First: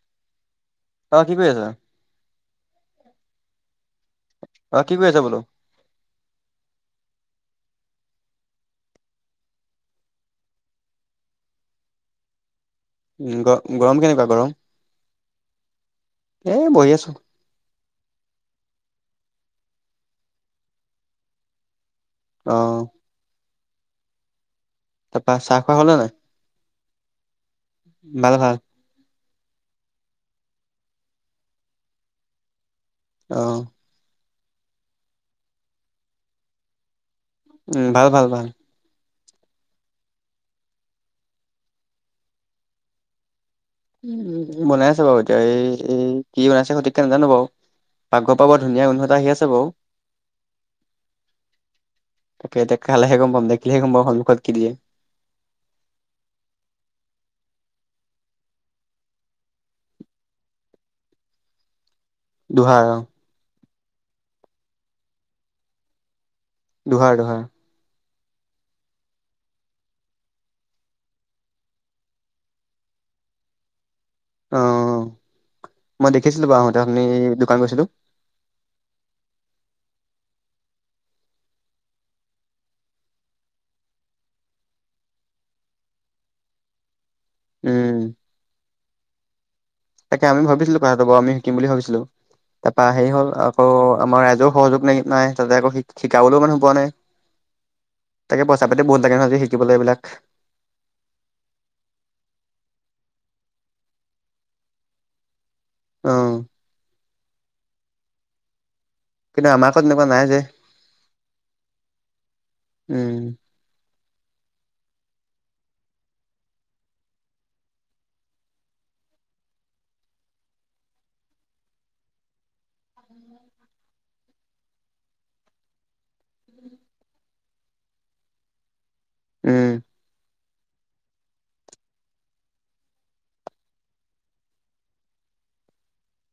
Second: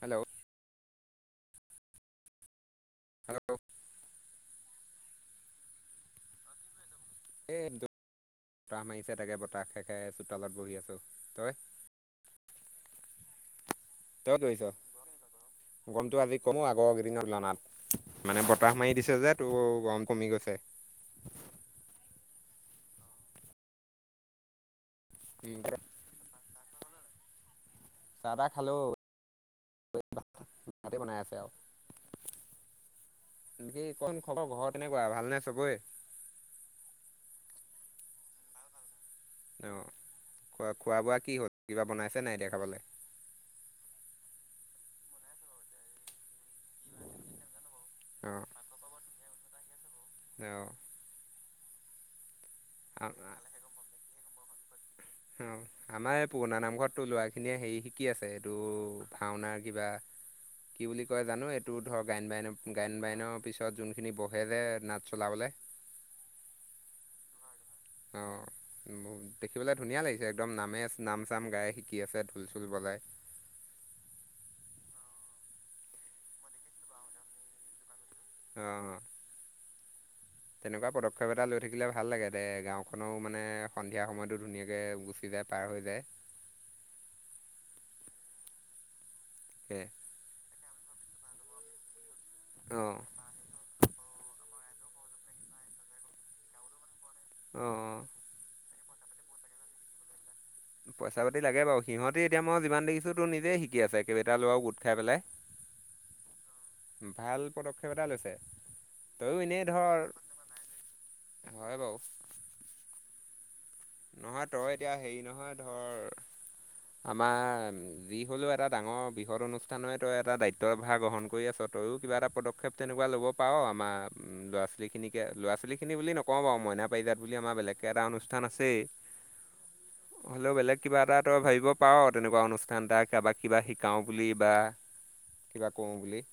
Hello অ' কি কৰি আছা? হেল্ল' অ' কি কৰি আছা বোলো? এই বতাহ মাৰিছে তাকে বতাহ খাই খাই চোতালত বহি আছো। তই উম, গৰম কেনেক তই দৌৰিচ গৰমটো আজি এ কমো বহি আছো আগৰকেইদিন তুলনাত। মানে বতাহ মাৰি দিছে যে তো গৰম কমি গৈছে। অ' তাৰপৰা উম, চাহ খোৱা হ'ল নে নাই? ভাল চাহ তাহ ভাল খালোঁ, ভাতে বনাই আছে আৰু অ কি কোন খবৰ ঘৰ কেনেকুৱা ভালনে চবৰে? উম, ভাল ভাল ভাল। অ' খোৱা খোৱা বোৱা কি হ'ল কিবা বনাইছে নাই এতিয়া খাবলৈ। উম, বনাই আছে বাৰু এতিয়া এই এই কি বনাইছে সঠিককে নাজানো বাৰু পাকঘৰ পাব। ধুনীয়া গোন্ধ এটা আহি আছে বাৰু। অ' তাকে এতিয়া খালেহে গ'ম পাম দেখিলহে গ'ম পাম সন্মুখত কি দিয়ে। অ' আমাৰ এই পুৰণা নামঘৰতো ল'ৰাখিনিয়ে হেৰি শিকি আছে এইটো ভাওনাৰ কিবা। কি বুলি কয় জানো, এইটো ধৰক গায়ন বায়নৰ দোহাৰ অ গায়ন বায়নৰ পিছত যোনখিনি বহে যে নাট চলাবলৈ। দোহাৰ, দোহাৰ। অ' দেখিবলৈ ধুনীয়া লাগিছে, একদম নামে নাম চাম গাই শিকি আছে ঢোল চোল বজাই। অ' মই দেখিছিলোঁ বাৰু আহোঁতে অথনি দোকান গৈছিলোঁ। অ' তেনেকুৱা পদক্ষেপ এটা লৈ থাকিলে ভাল লাগে দে গাঁওখনৰো মানে সন্ধিয়া সময়টো ধুনীয়াকৈ গুচি যায়। পাৰ হৈ যায়। উম। কে তাকে আমি ভাবিছিলোঁ কথাতোৰ আমি শিকম বুলি ভাবিছিলোঁ। তাৰপা অঁ হেৰি হ'ল আকৌ আমাৰ ৰাইজেও সহযোগ নাই নাই তাতে আকৌ শিকাবলৈও মানুহ পোৱা নাই। অঁ অঁ তাকে পইচা পাতি বহত লাগে নহয় আজি শিকিবলৈ এইবিলাক। পইচা পাতি লাগে বাৰু সিহঁতি এতিয়া মই যিমান দেখিছোঁ তোৰ নিজেই শিকি আছে। কেইবাটাও ল'ৰা গোট খাই পেলাই। অ' ভাল পদক্ষেপ এটা লৈছে তয়ো কিন্তু আমাৰ এনেই আকৌ তেনেকুৱা নাই যে ধৰ। হয় বাৰু। উম। নহয় তই এতিয়া হেৰি নহয় ধৰ। আমাৰ যি হ'লেও এটা ডাঙৰ বৃহৎ অনুষ্ঠানই তই এটা দায়িত্বভাৰ গ্ৰহণ কৰি আছোঁ। তইয়ো কিবা এটা পদক্ষেপ তেনেকুৱা ল'বপাৰো আৰু আমাৰ ল'ৰা ছোৱালীখিনিকে ল'ৰা ছোৱালীখিনি বুলি নক। নকও বাৰু মইনা পাৰিজাত বুলি আমাৰ বেলেগকে এটা অনুষ্ঠান আছেই। উম। হ'লেও বেলেগ কিবা এটা তই ভাবিব পাৰ তেনেকুৱা অনুষ্ঠান এটা কাৰোবাক কিবা শিকাও বুলি বা। কিবা কৰোঁ বুলি।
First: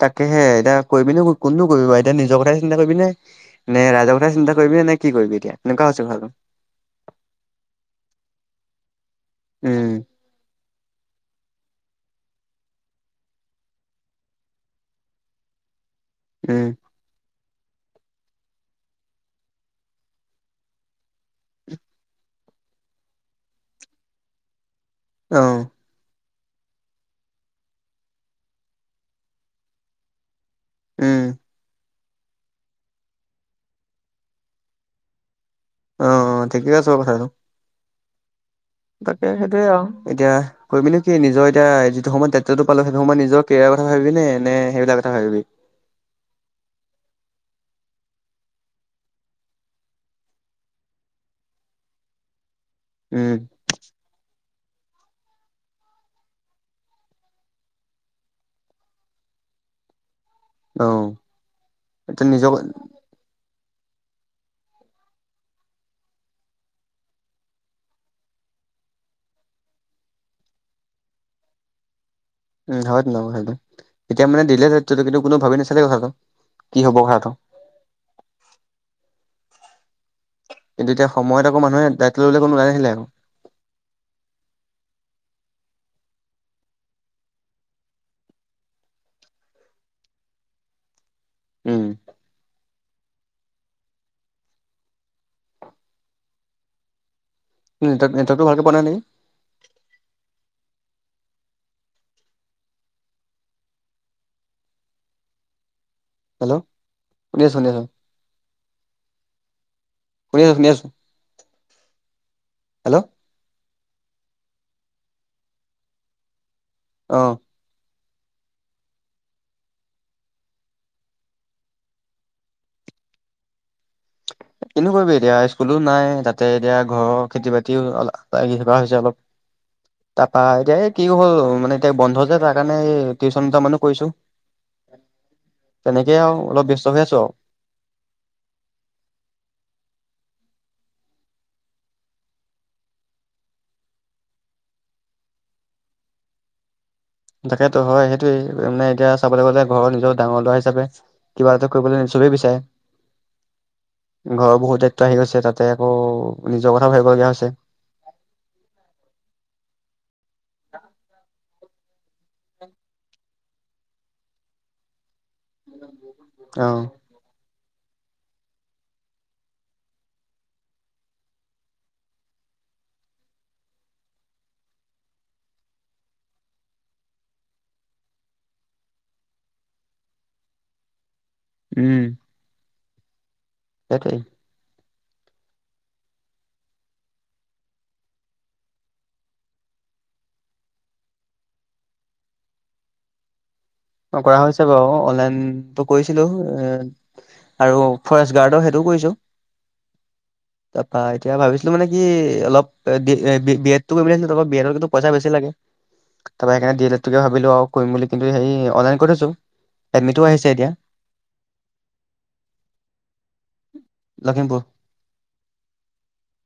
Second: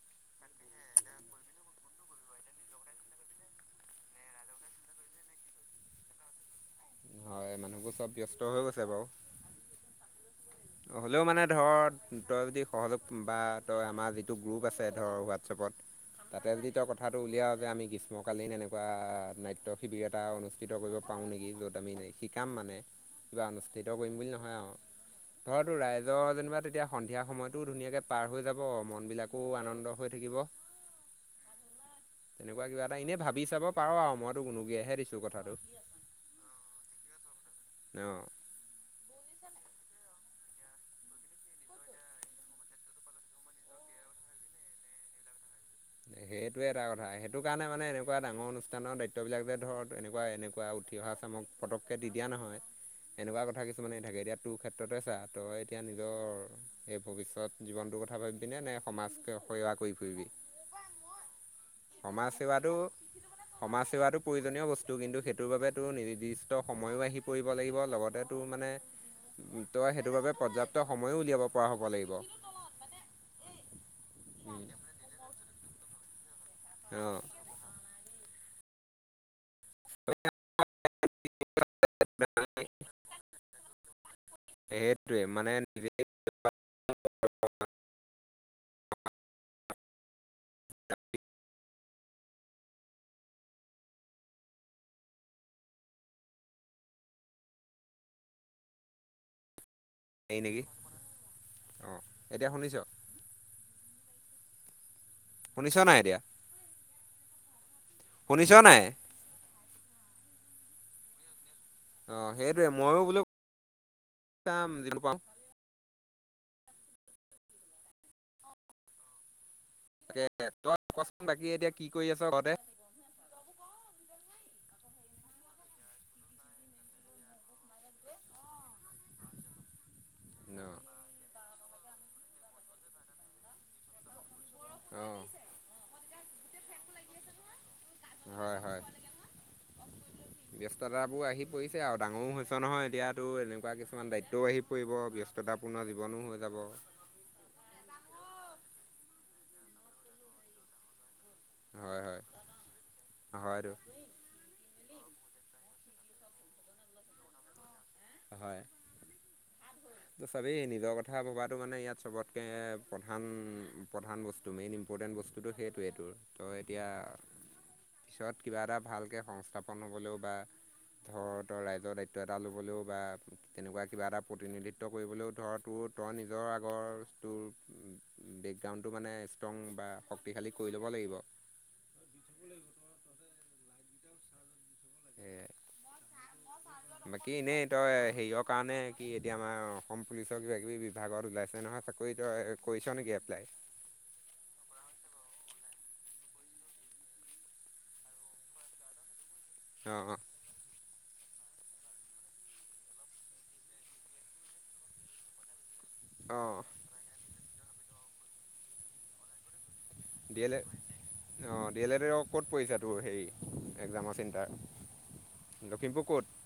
তাকে হে এতিয়া কৈবি নো কোননো। কৰিবা এতিয়া নিজৰ কথাাই চিন্তা কৰিবি নে নে ৰাইজৰ কথা চিন্তা কৰিবিনে নে কি কৰিবি এতিয়া এনেকুৱা হৈ হৈছে ঘৰতো। হয়, মানুহবোৰ চ'ব ব্যস্ত হৈ গৈছে বাৰু। উম। হ'লেও মানে ধৰ তই যদি সহযোগ বা তই আমাৰ যিটো গ্ৰুপ আছে ধৰ হোৱাটছএপত। [inaudible] তাতে যদি তেওঁ কথ কথাটো উলিয়াওঁ যে আমি গ্ৰীষ্মকালীন এনেকুৱা নাট্য শিবিৰ এটা অনুষ্ঠিত কৰিব পাৰোঁ নেকি য'ত আমি শিকাম মানে কিবা অনুষ্ঠিত কৰিম বুলি নহয় আৰু, অ ধৰাতো ৰাইজৰ যেনিবা তেতিয়া সন্ধিয়া সময়টো ধুনীয়াকৈ পাৰ হৈ যাব মনবিলাকো আনন্দ হৈ থাকিব। উম। তেনেকুৱা কিবা এটা এনে ভাবি চাব পাৰোঁ আৰু মইতো ওনুকিয়াহে দিছোঁ কথাটো। অ', অ', ঠিকে আছে কথাটো। অ'। তাকে সেইটোৱে আৰু এতিয়া কৰিবি নে কি নিজৰ এতিয়া যিটো সময়ত দায়িত্ব পালোঁ সেইটো সময়ত নিজৰ কেৰিয়াৰ কথা ভাবিবি নে নে সেইবিলাক কথা ভাবিবি। সেইটোৱে এটা কথা সেইটো কাৰণে মানে এনেকুৱা ডাঙৰ অনুষ্ঠানৰ দায়িত্ববিলাক যে ধৰ এনেকুৱা এনেকুৱা উঠি অহা চামক পতককে দি দিয়া নহয়, উম এনেকুৱা কথা কিছ কিছুমানে থাকে এতিয়া তোৰ ক্ষেত্ৰতে চা তই এতিয়া নিজৰ এই ভৱিষ্যত জীৱনটোৰ কথা ভাব [unintelligible] নে সমাজকে সেৱা কৰি ফুৰিবি। অ'। এতিয়া সমাজ নিজৰ সেৱাটো উম সমাজ সেৱাটো প্ৰয়োজনীয় বস্তু কিন্তু সেইটোৰ বাবেতো নিৰ্দিষ্ট সময়ো আহি পৰিব লাগিব লগতে তোৰ মানে, তই সেইটোৰ বাবে পৰ্যাপ্ত সময়ো উলিয়াব পৰা হ'ব লাগিব। উম, [unintelligible] সেইটো এতিয়া মানে দিলে দায়িত্ব কিন্তু কোনো ভাবি নাচছিলে কথাটো, কি হ'ব অঁ কথাটো। [unintelligible] কিন্ত এতিয়া সময়ত আকৌ মানুহে দায়িত্ব ল'লে কোনো [unintelligible] সেইটোৱে মানে [unintelligible] উম। নেটৱৰ্ক নেটৱৰ্কটো ভালকে পোৱা নাই নেকি। [unintelligible] নেকি, অ' এতিয়া শুনিছোঁ। শুনিছোঁ নাই এতিয়া। হেল্ল', শুনি আছোঁ শুনি আছোঁ। শুনিছ নাই? শুনি আছোঁ শুনি আছোঁ। অ' সেইটোৱে ময়ো বোলে চাম [unintelligible] পাওঁ। অ'। [unintelligible] তই ক'চোন বাকী এতিয়া কি কৰি আছোঁ ঘৰতে? কিনো কৰিবি এতিয়া স্কুলো নাই তাতে এতিয়া ঘৰৰ খেতি বাতিও লাগি থকা হৈছে অলপ। [unintelligible] এতিয়া অ' এ কি হ'ল মানে এতিয়া বন্ধ যে তাৰ কাৰণে টিউশচন দুটা মানো কৰিছোঁ। অ'। তেনেকে আৰু অলপ ব্যস্ত হৈ আছোঁ আৰু। হয় হয়। ব্যস্ততাবোৰ আহি পৰিছে আৰু ডাঙৰো হৈছে নহয় এতিয়াতো এনেকুৱা কিছুমান দায়িত্বও আহি পৰিব ব্যস্ততাপূৰ্ণ জীৱনো হৈ যাব। তাকেতো হয় সেইটোৱেই মানে এতিয়া চাবলৈ গ'লে ঘৰৰ নিজৰ ডাঙৰ ল'ৰা হিচাপে কিবা এটা হয় কৰিবলৈ হয় চবেই হয়তো বিচাৰে। ঘৰৰ বহু দায়িত্ব আহি গৈছে তাতে আকৌ নিজৰ কথাও ভাবিবলগীয়া হৈছে। হয়। [unintelligible] চাবেই নিজৰ কথা ভবাটো মানে ইয়াত চবতকে প্ৰধান প্ৰধান বস্তু মেইন ইম্পৰ্টেণ্ট বস্তু। [unintelligible] সেইটোৱেইটো তোৰ তই এতিয়া অ' পিছত কিবা এটা ভালকৈ সংস্থাপন হ'বলৈও বা ধৰ তই ৰাইজৰ দায়িত্ব এটা ল'বলৈও বা, তেনেকুৱা কিবা এটা প্ৰতিনিধিত [unintelligible] কৰিবলৈও ধৰ তোৰ তই নিজৰ আগৰ তোৰ বেকগ্ৰাউণ্ডটো মানে ষ্ট্ৰং বা শক্তিশালী কৰি ল'ব লাগিব। উম। তাকেই। [unintelligible] বাকী এনেই তই হেৰিয়ৰ কাৰণে, কি এতিয়া আমাৰ অসম পুলিচৰ কিবা-কিবি বিভাগত ওলাইছে নহয় চাক অই তই কৰিছ নেকি এপ্লাই? কৰা হৈছে বাৰু, অনলাইনটো কৰিছিলো এ আৰু ফৰেষ্ট গাৰ্ডৰ সেইটোও কৰিছো। অ', অ'। তাৰপা এতিয়া ভাবিছিলোঁ মানে কি, অলপ বি-বি এডটো কৰিব লৈছিলো বি এডতো পইচা বেছি লাগে। অঁ তাৰপৰা সেইকাৰণে অঁ দি এল ড তোকে ভাবিলো আৰু কৰিম বুলি, কিন্তু সেই অনলাইন কৰি থৈছো। এডমিটো আহিছে এতিয়া। অ', দি এল ড ক'ত পৰিছা তোৰ হেৰি এক্সামৰ চেণ্টাৰ? লখিমপুৰ লখিমপুৰ ক'ত?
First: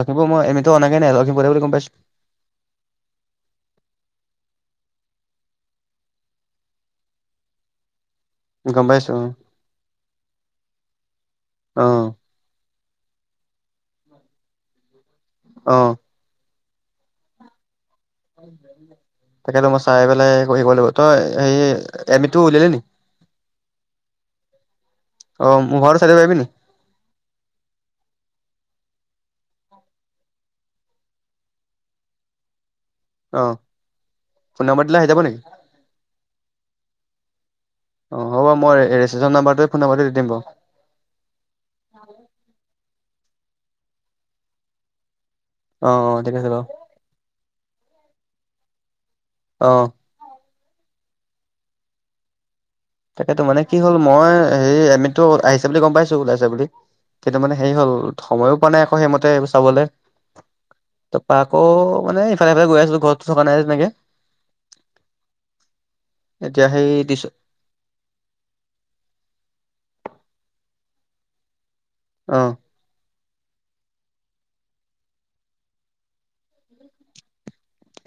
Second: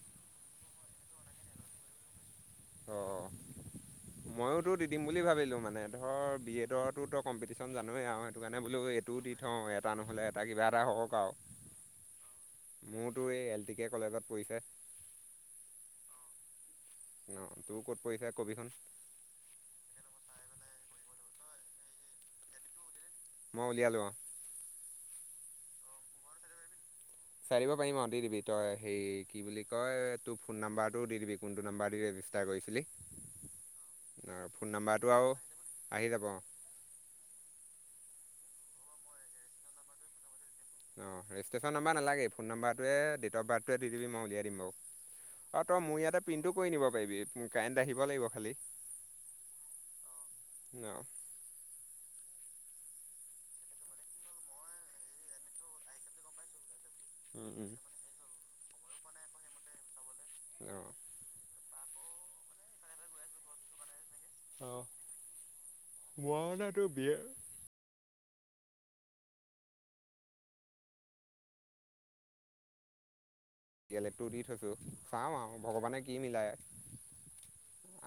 লখিমপুৰ মই এডমিট অনোকে নাই, লখিমপুৰতে বুলি গম পাইছো। অ'। মইয়োতো দি দিম বুলি ভাবিলো, মানে ধৰ বি এড ৰ কম্পিটিশ্যন জানৱেই আৰু সেইটো কাৰণে বোলো গম পাইছো এইটো দি থওঁ এ এটা নহ'লে এটা, কিবা এটা হওক আৰু অ', অ', মোৰতো এই এল টি কে কলেজত পৰিছে। অ'। অ', তোৰ ক'ত পৰিছে কবিচোন? তাকে মই চাই পেলাই কৈ দিব লাগিব, তই হে এডমিটটো উলিয়ালি নি? মই উলিয়ালোঁ, অ'। অ', মোৰ ঘৰত [unintelligible] নি? চাই দিব পাৰিম আৰু দি দিবি, তই হেৰি কি বুলি কয় তোৰ ফোন নাম্বাৰটো দি দিবি। কোনটো নাম্বাৰ দি ৰেজিষ্টাৰ কৰিছিলি অ', ফোন নম্বৰ দিলে আহি নাম্বাৰটো যাব আৰু নেকি? আহি যাব। অ', হ'ব মই ৰেজিষ্টেশ্যন নাম্বাৰতোৱে, ফোন নাম্বাৰতোৱে দি দিম বাৰু। অ', ৰেজিষ্টেশ্যন নাম্বাৰ নালাগেই ফোন নাম্বাৰটোৱে, ডেট অফ বাৰ্থটোৱে, দি দিব মই উলিয়াই দিম বাৰু। অ', তই মোৰ অ', ইয়াতে ঠিক আছে প্ৰিণ্টো বাৰু কৰি নিব পাৰিবি, কাৰেণ্ট আহিব লাগিব খালী। অ'। নহ? তাকেতো মানে কি হ'ল মই হেৰি এডমিটটো আহিছে বুলি গম পাইছো, ওলাইছে বুলি। কিন্তু মানে হেৰি হ'ল, সময়ো পোৱা নাই আকৌ সেইমতে এইবোৰ চাবলে। অ'। তাৰপা আকৌ মানে ইফালে সিফালে গৈ আছো, ঘৰতো থকা নাই তেনেকে। অ', এতিয়া সেই [unintelligible] বি এ দিছো অ'। ডি এল এডটো দি থৈছোঁ, চাওঁ আৰু ভগৱানে কি মিলায়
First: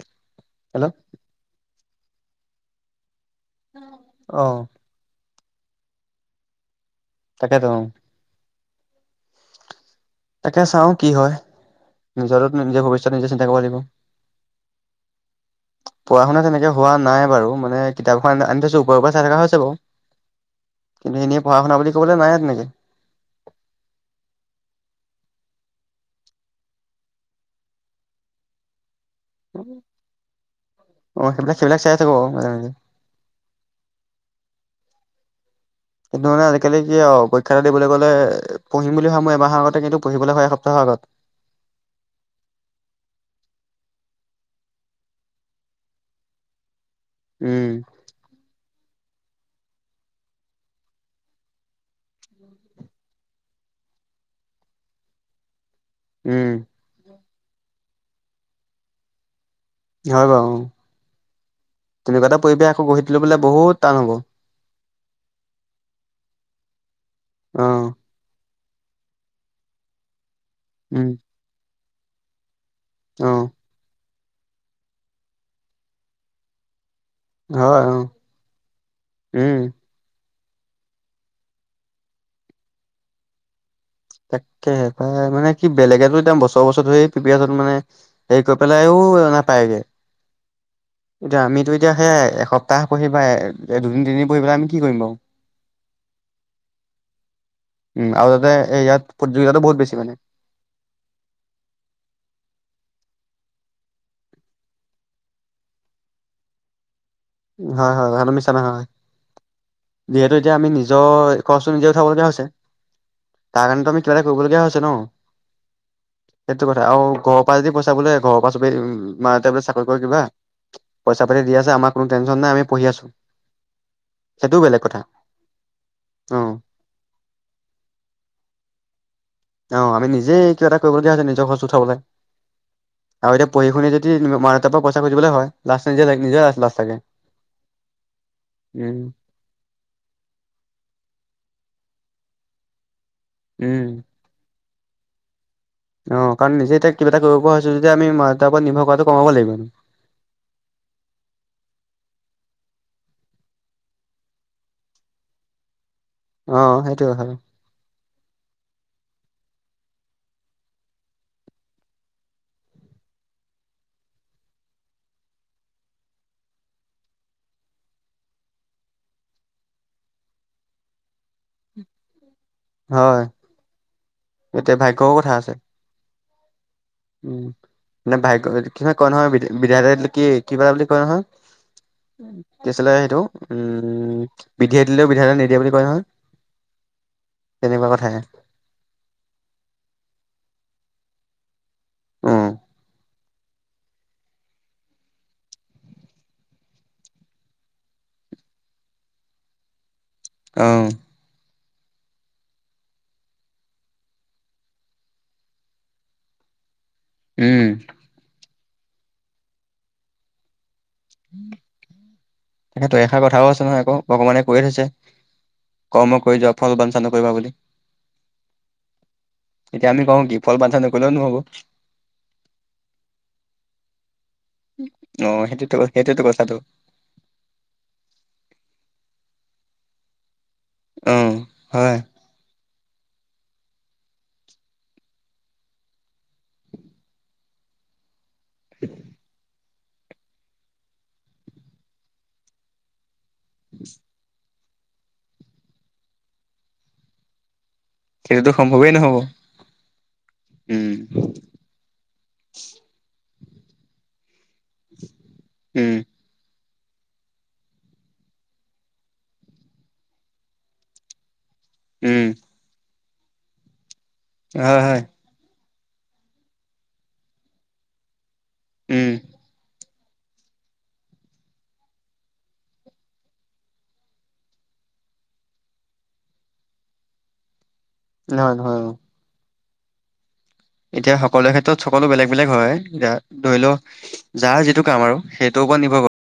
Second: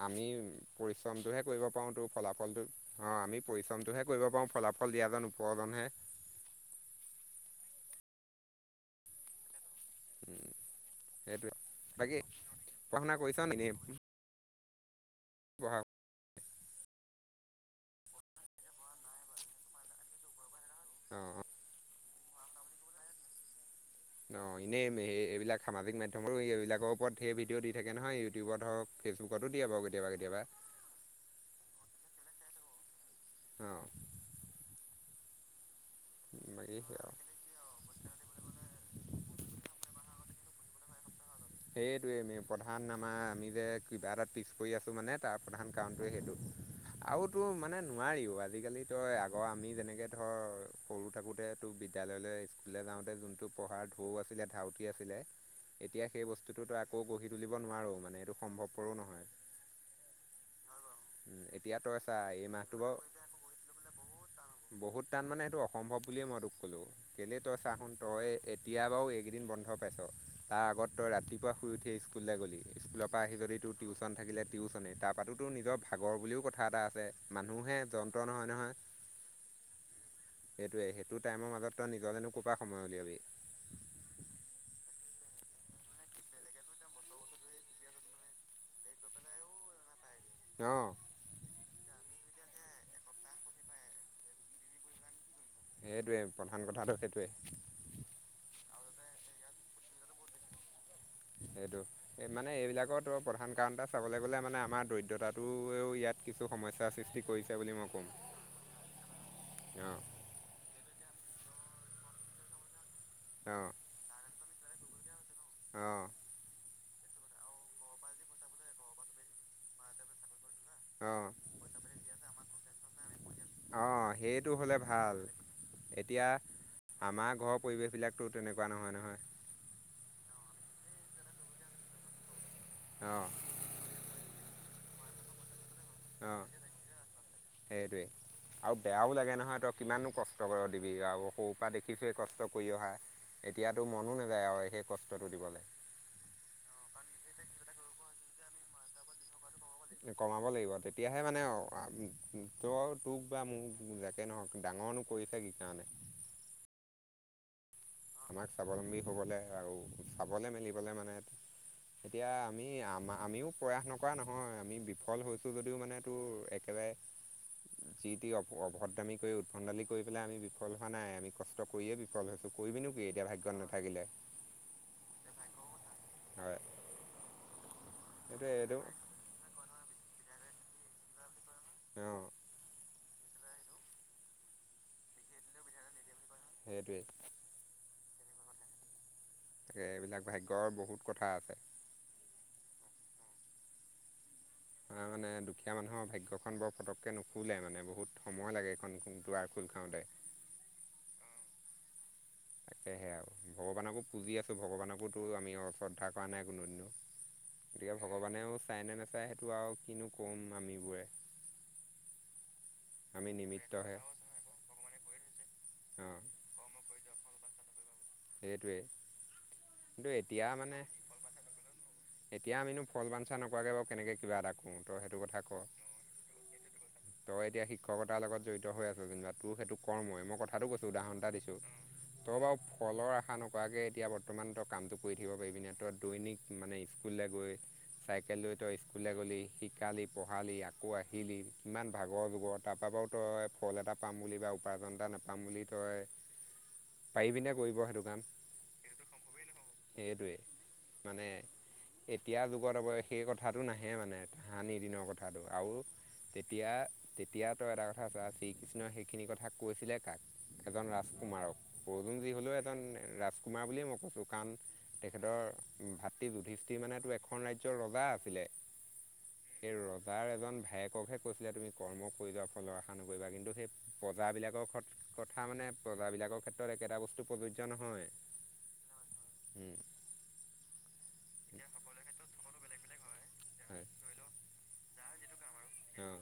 আমি হেল্ল' পৰিশ্ৰমটোহে কৰিব পাৰোঁতো, ফলাফলটো। অ', আমি পৰিশ্ৰমটোহে কৰিব অ পাৰোঁ ফলাফল অকল দিয়া জন উপৰজনহে। তাকেতো। তাকে চাও কি হয়, সেইটোৱে বাকী নিজৰে নিজৰ পঢ়া ভৱিষ্যত শুনা নিজে কৰিছ চিন্তা নি কৰিব এনেই লাগিব। পঢ়া পঢ়া শুনা তেনেকে হোৱা নাই বাৰু, মানে কিতাপখন আনি থৈছো ওপৰে ওপৰে চাই থকা হৈছে বাৰু। কিন্তু অঁ এনেয়ে পঢ়া শুনা বুলি ক'বলৈ নাই তেনেকে। নহ এনেই সেই এইবিলাক সামাজিক মাধ্যমৰো এইবিলাকৰ ওপৰত ধেৰ ভিডিঅ' দি থাকে নহয়, ইউটিউবত হওক ফেচবুকতো দিয়ে বাৰু কেতিয়াবা, কেতিাবা। অ', সেইবিলাক সেইবিলাক চাই আছো বাৰু, মাজে মাজে। অ'। কিন্তু মানে আজিকালি বাকী কি সেইয়াই আৰু প পৰীক্ষা এটা দিবলৈ গ'লে পঢ়িম বুলি ভাব মই এমাহৰ আগতে। কিন্তু পঢ়িবলৈ হয় এসপ্তাহৰ আগত। সেইটোৱে প্ৰধান আমাৰ আমি যে কিবা এটটা পিচ কৰি আছোঁ মানে তাৰ প্ৰধান কাৰণটোৱে সেইটো। আৰু তোৰ মানে উম, ন নোৱাৰিও আজিকালি তই আগৰ আমি যেনেকৈ ধৰ সৰু থাকোঁতেতো বিদ্যালয়লৈ ললৈ যাওঁতে যোনটো পঢ়াৰ ঢৌ আছিলে ধাউতি আছিলে। [inaudible] এতিয়া সেই উম, বস্তুটোতো আকৌ গঢ়ি তুলিব নোৱাৰোঁ মানে এইটো সম্ভৱপৰো নহয়। হয় বাৰু এতিয়া তই চা তেনেকুৱা এটা এই পৰিৱেশ মাহটো আকৌ বাৰু গঢ়ি তুলিবলৈ বহুত টান হ'ব। বহুত টান মানে সেইটো অসম্ভৱ বুলিয়ে মই তোক ক'লোঁ। কেইলে তই চাহোন অ', তই এতিয়া বাৰু এইকেইদিন বন্ধ পাইছ তাৰ আগত উম, তই ৰাতিপুৱা শুই উঠি স্কুললৈ গ'লি। স্কুলৰ পৰা আহি অ', যদি তোৰ টিউচন থাকিলে টিউশ্যনেই তাৰ পৰাতো নিজৰ ভাগৰ বুলিও কথা এটা আছে। মানুহে হয় অ', যন্ত্ৰ নহয় নহয়। উম, সেইটোৱে সেইটো টাইমৰ মাজত তই নিজলেনো ক'ৰ পৰা সময় উলিয়াবি। তাকে হে প্ৰায় মানে কি বেলেগেতো এতিয়া বছৰ বছৰ ধৰি প্ৰিমিয়াৰত মানে হেৰি কৰি পেলাইও নাপায়গে। অ'। এতিয়া আমিতো এতিয়া সেই এসপ্তাহ পঢ়িবা দুদিন তিনিদিন পঢ়ি পাই আমি কি কৰিম বাৰু। সেইটোৱেই প্ৰধান কথাটো সেইটোৱেই। উম, আৰু তাতে ইয়াত প্ৰতিযোগিতাটো বহুত বেছি মানে। এইটো। মানে এইবিলাকতো প্ৰধান কাৰণ এটা চাবলৈ গ'লে মানে আমাৰ দৰিদ্ৰতাটোও ইয়াত কিছু সমস্যাৰ সৃষ্টি কৰিছে। বুলি মই হয়, ক'ম হয় কথাতো মিছা নহয় অ', যিহেতু এতিয়া আমি নিজৰ খৰচটো নিজে উঠাব লগীয়া হৈছে। তাৰ অ', কাৰণেতো আমি কিবা এটা কৰিবলগীয়া হৈছে ন। অ'। সেইটো কথা আৰু ঘৰৰ পৰা যদি পইচা বোলে ঘৰৰ পৰা চবে মাতে বোলে চাকৰি কৰে কিবা। পইচা অ', পাতি দি আছে আমাক। অ', সেইটো সেইটোও হ'লে বেলেগ কথা ভাল এতিয়া অ আমাৰ ঘৰৰ পৰিৱেশবিলাকতো তেনেকুৱা নহয় নহয়। অ', আমি নিজে কিবা এটা কৰিবলগীয়া হৈছে নিজৰ খৰচ উঠাবলৈ অ', আৰু এতিয়া পঢ়ি শুনি যদি মা দেউাৰ পৰা পইচা খুজিবলৈ হয়। লাষ্ট লাগে অ', নিজৰে লাজ লাগে সেইটোৱেই আৰু উম। বেয়াও লাগে নহয় কিমানো কষ্ট কৰিব দিবি আৰু সৰুৰ পৰা দেখিছোৱে কষ্ট কৰি অহা। এতিয়াতো উম মনো নাযায় আৰু সেই কষ্টটো দিবলৈ। অ', কাৰণ নিজে এতিয়া কিবা এটা কৰিব হৈছো যদি আমি মা দেউতাৰ পৰা নিৰ্ভৰ কৰাটো কমাব লাগিব। কমাব লাগিব তেতিয়াহে মানে ত' তোক বা মোক যাকে নহওক ডাঙৰনো কৰিছে কি কাৰণে। অ', সেইটোয়ে হয়। আমাক স্বাৱলম্বী হ'বলৈ আৰু চাবলৈ মেলিবলৈ মানে এতিয়া আমি আ আমিও প্ৰয়াস নকৰা নহয় আমি বিফল হৈছোঁ যদিও মানে তোৰ এক একেবাৰে যি তি অভদ্ৰামী কৰি উদভণ্ডালি কৰি পেলাই আমি বিফল হোৱা নাই আমি কষ্ট কৰিয়ে বিফল হৈছো। কৰিবি নো কি হয় এতিয়া ভাগ্যত নাথাকিলে। এতিয়া ভাগ্যও কথা আছে। হয়। উম, মে ভাগ্য এইটোৱে এইটো কি কয় নহয় বিধাতাই দিলে কি কিবা বুলি কয় নহয়। অ'। কি আছিলে সেইটো উম বিধিয়ে দিলেও বিধাটায়ে নিদিয়ে বুলি কয় নহয়। সেইটোৱেই। তেনেকুৱা কথাহে। তাকে এইবিলাক ভাগ্যৰ বহুত কথা আছে। উম তাৰ মানে দুখীয়া মানুহৰ ভাগ্যখন বৰ পটককৈ নুখুলে মানে বহুত সময় লাগে এইখন দুৱাৰ খোল খাওঁতে। অ'। সেয়েহে আৰু ভগৱানকো পুজি আছোঁ ভগৱানকো তো আমি শ্ৰদ্ধা কৰা নাই কোনোদিনো। উম গতিকে ভগৱানেও চাই নে নেচায় সেইটো আৰু কিনো কম আমিবোৰে। [inaudible] তাকেতো এষাৰ আমি কথাও আছে নহয় আকৌ নিমিত্তহে অ ভগৱানে কৈয়ে থৈছে কৰ্ম কৰি যাওক। ফল বাঞ্চা নকৰিবা বুলি সেইটোৱেই এতিয়া আমি কিন্তু কওঁ কি এতিয়া ফল মানে [unintelligible] নকৰিলেও নহ'ব। এতিয়া আমিনো ফল বাঞ্চা নকৰাকৈ বাৰু কেনেকৈ কিবা এটা কৰোঁ তই সেইটো কথা অ' ক সেইটোটো সেইটোটো কথাটো। তই এতিয়া শিক্ষকতাৰ লগত জড়িত হৈ আছ কিনিব তোৰ সেইটো কৰ্মই মই কথা কথাটো কৈছোঁ অ উদাহৰণ এটা দিছোঁ। হয় তই বাৰু ফলৰ আশা নকৰাকে এতিয়া বৰ্তমান তই কামটো কৰি থাকিব পাৰিবি নে তই দৈনিক মানে স্কুললৈ গৈ চাইকেল লৈ তই স্কুললৈ গ'লি শি শিকালি পঢ়ালি আকৌ আহিলি ইমান ভাগৰ ভুকত তাৰপা বাৰু তই ফল এটা পাম বুলি বা উপাৰ্জন এটা নাপাম বুলি তই পাৰিবিনে কৰিব সেইটো কাম সেইটোটো সম্ভৱেই নহ'ব সেইটোৱে উম। মানে এতিয়া যুগত আৰু সেই কথাটো নাহে মানে হানি দিনৰ কথাটো আৰু উম তেতিয়া তেতিয়া তই এটা কথা চা শ্ৰীকৃষ্ণই সেইখিনি কথা কৈছিলে কাক? এজন ৰাজকুমাৰক। অৰ্জুন উম যি হ'লেও এজন ৰাজকুমাৰ বুলিয়ে মই কৈছোঁ কাৰণ হয় হয় তেখেতৰ ভাতৃ যুধিষ্ঠিৰ তি মানে এখন ৰাজ্যৰ ৰজা আছিলে। উম। সেই ৰজাৰ এজন ভায়েককহে কৈছিলে তুমি কৰ্ম কৰি যোৱাৰ ফলৰ আশা নকৰিবা কিন্তু সেই প্ৰজাবিলাকৰ ঘৰত কথা মানে প্ৰজাবিলাকৰ ক্ষেত্ৰত একেটা বস্তু প্ৰযোজ্য নহয়? নহয় নহয় অ'। উম। এতিয়া সকলোৰে ক্ষেত্ৰত সকলো বেলেগ বেলেগ হয় এতিয়া ধৰি লও হয় যাৰ যিটো কাম আৰু সেইটো ওপৰত নিৰ্ভৰ অ